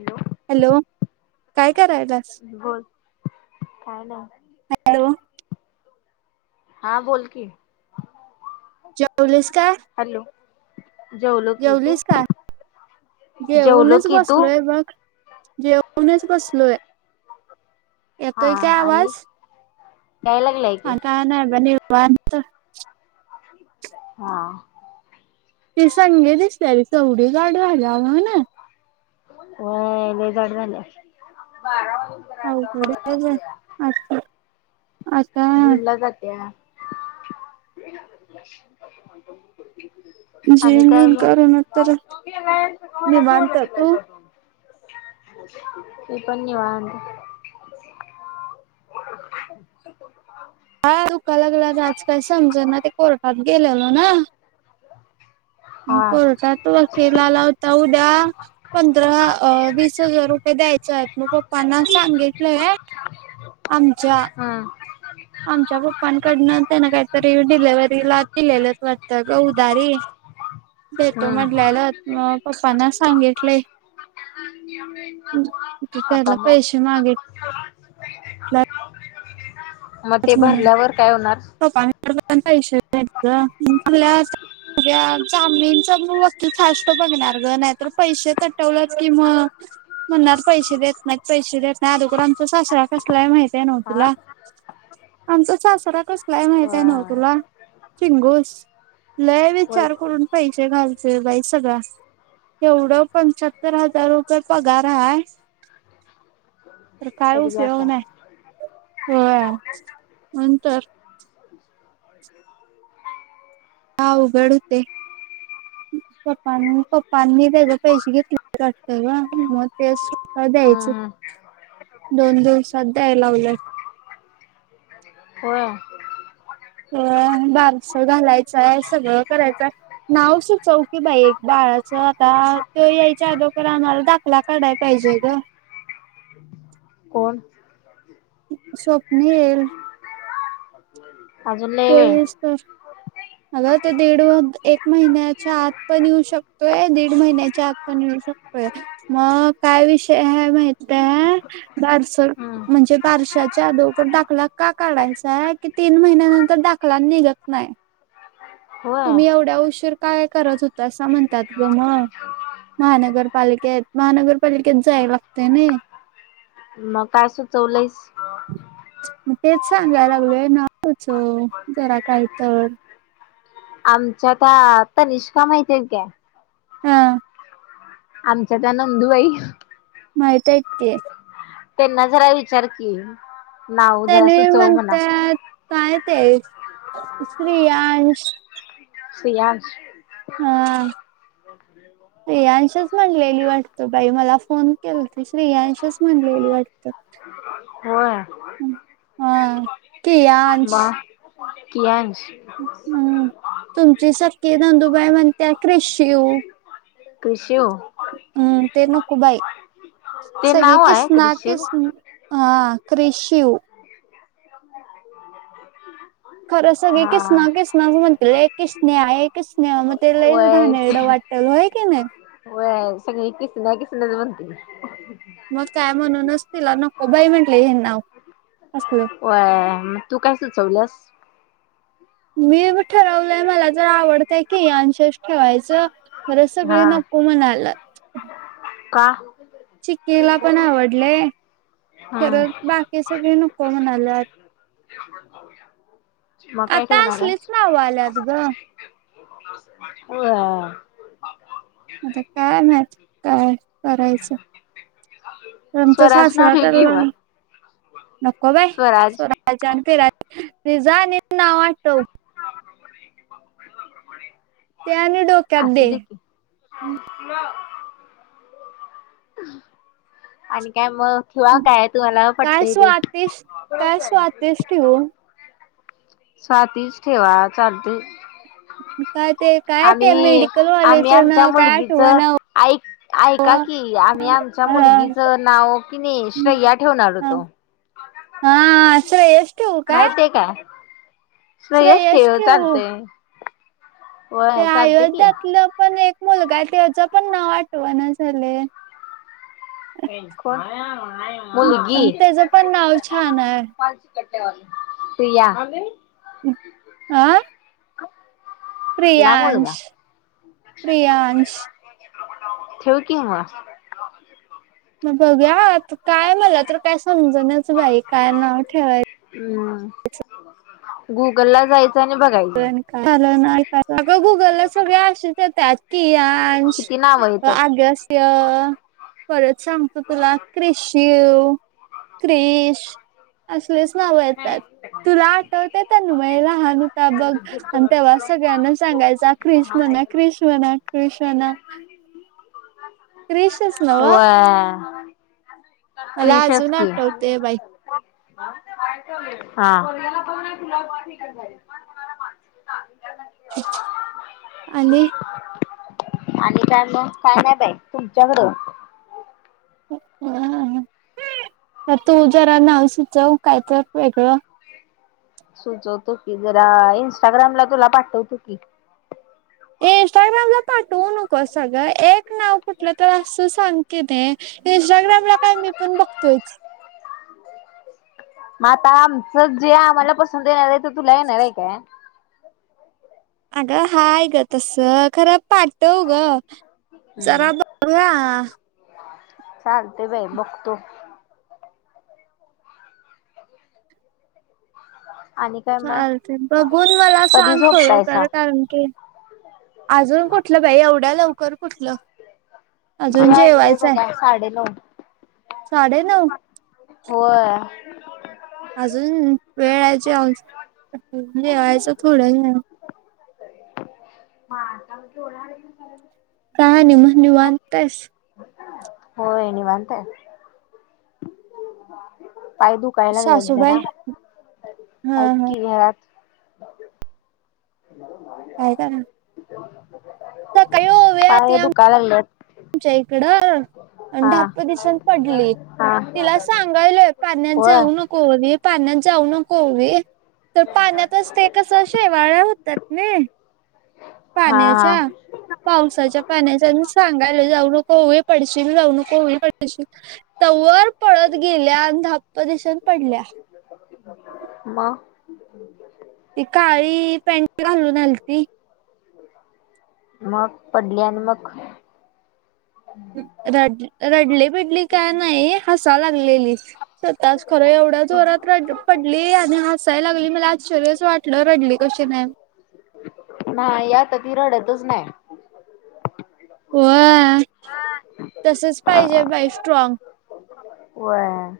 दूर [unintelligible] हॅलो, काय करायलाय? बोल, काय नाय. हॅलो. हा बोल की. जेवलीस काय? हॅलो! जेवलो की तू? का? जेवलो जेवूनच की तू बसलोय बघ,, जे उनच बसलोय, हा येतोय काय आणि आवाज? याय लागलाय की आण काय नाय बाय निवांत. हां. ती संगी दिसत्याली, केव्हढी जाड झाल्या व नाय. होय लय जाड झाल्या अवघडाय तिचं अता आता जीमला जात्या आणि जिम काय बिम मग, करून बाबा तर तू बी ये निवांत. तू? [unintelligible] मी पण निवांत. अं दुका लागल्या वर आज काय समजना ते कोर्टात गेलेलो ना मग हा कोर्टात वकील आला होता उद्या पंधरा अ वीस हजार रुपये द्यायचेय, मग पप्पांना सांगितलंय आमच्या. हम्म आमच्या पप्पांकडनं त्यांना काहीतरी डिलिव्हरीला दिलेलत वाटतं गं उधारी. देतो हम्म म्हटलेलंत, मग पप्पांना सांगितलय आता त्याला मग फ्लॅट [unintelligible] मग ते असं म्हणून, भरल्यावर काय होणार पप्पांकडं पण पैसे नाहीत गं, मग तुला म्हणजे जामीनचा वकील फास्ट बघणार गं, नाहीतर पैसे तटवलं की मग म्हणणार पैशे देत नाहीत पैशे देत नाहीत आदोकरांचा सासरा कसला आहे माहितीये ना हो हा तुला आमचा सासरा कसला आहे माहिती ना हो होय तुला चिंगूस लई वी चार होयच की करून पैशे घालतोय बाई सगळा. एवढ पंच्याहत्तर हजार रुपये पगार हाय तर काय तरी बस उपयोग आहे नाय होय म्हणून तर अवघड होते. पप्पांनी पप्पांनी तेज्या पैशे घेतले वाटतं गं मग ते सुद्धा द्यायचं. हा. दोन दिवसात द्याय लावल्या. होय. होय आणि बारसं घालायचंय सगळं करायचय नाव सुचव की बाई एक बाळाचं आता तो यायच्या आदोकार आम्हाला दा खला काढाय पाहिजे गं. कोण स्वप्निल. अजून लय त्यो वेळ येऊस तर अगं ते दीड व एक महिन्याचा आत पण येऊ शकतोय दीड महिन्याच्या आत पण येऊ शकतोय मग काय विषय हाय माहिती आहे दारसर हम्म म्हणजे बारशाच्या आदोगर दाखला का काढायचाय की तीन महिन्यानं तर दाखला निघत नाय. होय तुम्ही एवढ्या उशीर काय करत होता असं म्हणतात गं म. महानगरपालिकेत महानगरपालिकेत जाय लागते नय. मग का सुचवल्यास? म तेच सांगाय लागलोय नाव सुचव जरा काय तर. आमच्या त्या तनिष्का माहिती आहे काय. हां. आमच्या त्या नंदूबाई माहितेयत ते त्यांना जरा विचार की. नाव जरा त्यानी वी सुचव म्हणा. म्हणत्यात काय ते क्रीयान्श सिलांश हां. [unintelligible] क्रियांशच म्हणलेली वाटतं बाई मला फोन केलती श्रेयांश म्हणलेली वाटतं. होय. हम्म हा. कियांश म कियांश म तुमची सखी नंदुबाई म्हणते क्रिशिव. क्रिशिव हम्म ते नको बाई ते सगळे नाव आहे किसना क्रिशिव किस हा क्रिशिव खरं सगळे हा. किसना किसनाच म्हणते ए किसन्या ए किसन्या म लईच व्हय घाणेड वाट टेल होय की नाही. हाव सगळी किसना किसनाच म्हणतील. मग काय म्हणूनच तिला नको बाई म्हंटले हे नाव असलं. होय म तू काय सुचवलस मी ठरवलंय मला जर आवडतय कियांशच ठेवायचं खरं सगळे हा नको म्हणाल्यात का चिक्कीला पण आवडलय खरं हम्म बाकी सगळे नको म्हणाल्यात ते आपण पाहूया आता असलीच नाव आल्यात ग अ आता काय माहित काय करायचं आमचा स्वराज नाव सासरा ठेव की कडला मग. नको बाई स्वराज आणि पिराज ते जा आणि नाव आठव त्या आणि डो असू दे की आणि काय म ठिवा काय तुम्हाला पट्तय ते तेच ठेऊ स्वातीच् ठेवा चालतंय काय ते काय आमी ते मेडिकल आम्ही वालेचं आमच्या नाव काय मुलगीच आठवना ऐक ऐका की आम्ही आम- च्या ओ मुलगीचं नाव किनी हा श्रेया ठेवणार होतो हा श्रेयश ठेवू काय माहितेय काय सुयश श्रेयश ठेव ठेवू चालते ते अयोध्यातलं पण एक मुलगा हाय त्याचं पण नाव आठवणा झालय कोण मुलगी त्याच पण नाव छान आहे कट प्रिया आणि आं मुलगा प्रियांश प्रियांश ठेव कि म म बघूया आता काय मला तर काय समजणच बाई काय नाव ठेवायच हू गुगल ला जाय च आणि बघाय च आणि काय अगं गुगलला सगळे अशेच येत्यात कियांश किती नाव येतात आगस्य परत सांगतो तुला क्रि शिव क्रिश असलेच नाव येतात तुला आठवते तन्मय लहान अ बघ आणि तेव्हा सगळ्यांना सांगायचा क्रिश म्हणा क्रिश म्हणा क्रिश म्हणा क्रिश च नव हा मला अजून आठवते बाई काय चालू हाय हा पोरग्याला पाठवत नाही तुला पाठवितात बाहेर आणि आणि काय मग काय नाही बाई तुमच्याकड हा तू जरा नाव सुचव काय तर वेगळं सुचवतो की जरा इंस्टाग्रामला तुला पाठवतो की इंस्टाग्रामला पाठवू नकोस अगं एक नाव कुठलं तर असं सांग ते इंस्टाग्राम ला काय मी पण बघतोयच म आता आमचं जे आम्हाला पसंद येणार हाय ते तुला येणार हाय काय अगं हाय ग तस खर पाठ- ठव ग हम्म जरा [unintelligible] चालते बाई बघतो. आणि काय मग चालते बघून मला कधी सांग खरोखर झोपतायसा कारण की अजून कुठलं बाई एवढ्या लवकर कुठलं. अजून किती वाजले जेवायचं आहे बघा साडे नऊ साडे नऊ होय. अजून वेळ आहे जेवायची जेवायचं थोडं जेवायचं. [unintelligible] काय नाही मग निवांत आहेस. होय निवांत आहे. पाय दुख दुखाय लागलं सासूबाई जरा हा आहेत हा कि घरात. ह ऐका ना. पाय दुखाय लागलेत. तुमच्या इकडं आण ढापं दिशीन पडले. हा तिला सांगायलोय पाण्यात होय जाऊ नको ओवी पाण्यात जाऊ नको ओवी. तर पाण्यातच ते कस शेवाळ होतात नाही. हा हा पाण्याच्या पावसाच्या पाण्याच्या आणि सांग य जाऊ नको ओवी पडशील जाऊ नकोओवी पडशील. तवर पळत गेल्या आणि धाप्प दिशीन पडल्या. ह मग ती काळी पॅन्ट घालून आल ती मग पडली आणि मग रड-रडली बिडली काय नाही हसाय लागलेली. स्वतःच खरं एवढ्या जोरात रड पडली आणि हासायला लागली मला आश्चर्यच वाटलं रडली कशी नाही. नाही आता ती रडतच नाही. व्हय तसच पाहिजे बाई स्ट्रॉग. व्हय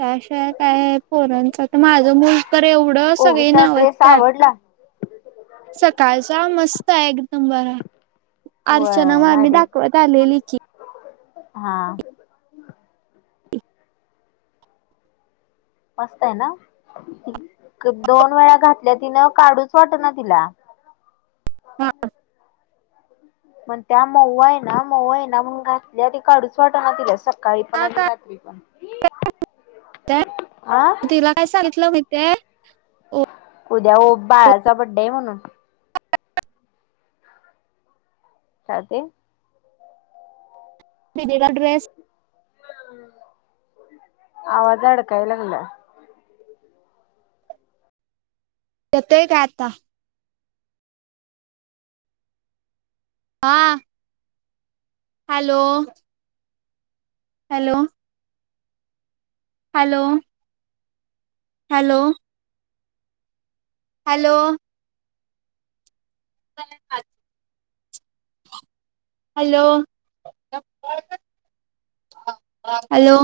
कॅश काय काय पोरांचं तर माझं मूल तर एवढं सगळी ओवीचा ड्रेस नावजतात. आवडला सकाळचा मस्त आहे एकदम बरा अर्चना व्हय मामी भारी दाखवत आलेली की. हा. मस्त हेना दोन वेळा घातल्या तिनं काढूच वाटत ना तिला. हा. म्हणत्या मऊ आहे ना मऊ आहे ना म्हणून घातल्या त काढूच वाटन तिला स सकाळी पण हा आणि रात्री पण काय हा तिला काय सांगितलं माहितय आहे. उद्या ओम बाळाचा बड्डे आहे म्हणत होती. काय ते दिदीला ड्रेस आवाज अडकाय लांगलाय. येतोय काय आता? हा hello! Hello! Hello! Hello! Hello! पाच हॅलो!.... [inaudible] हॅलो!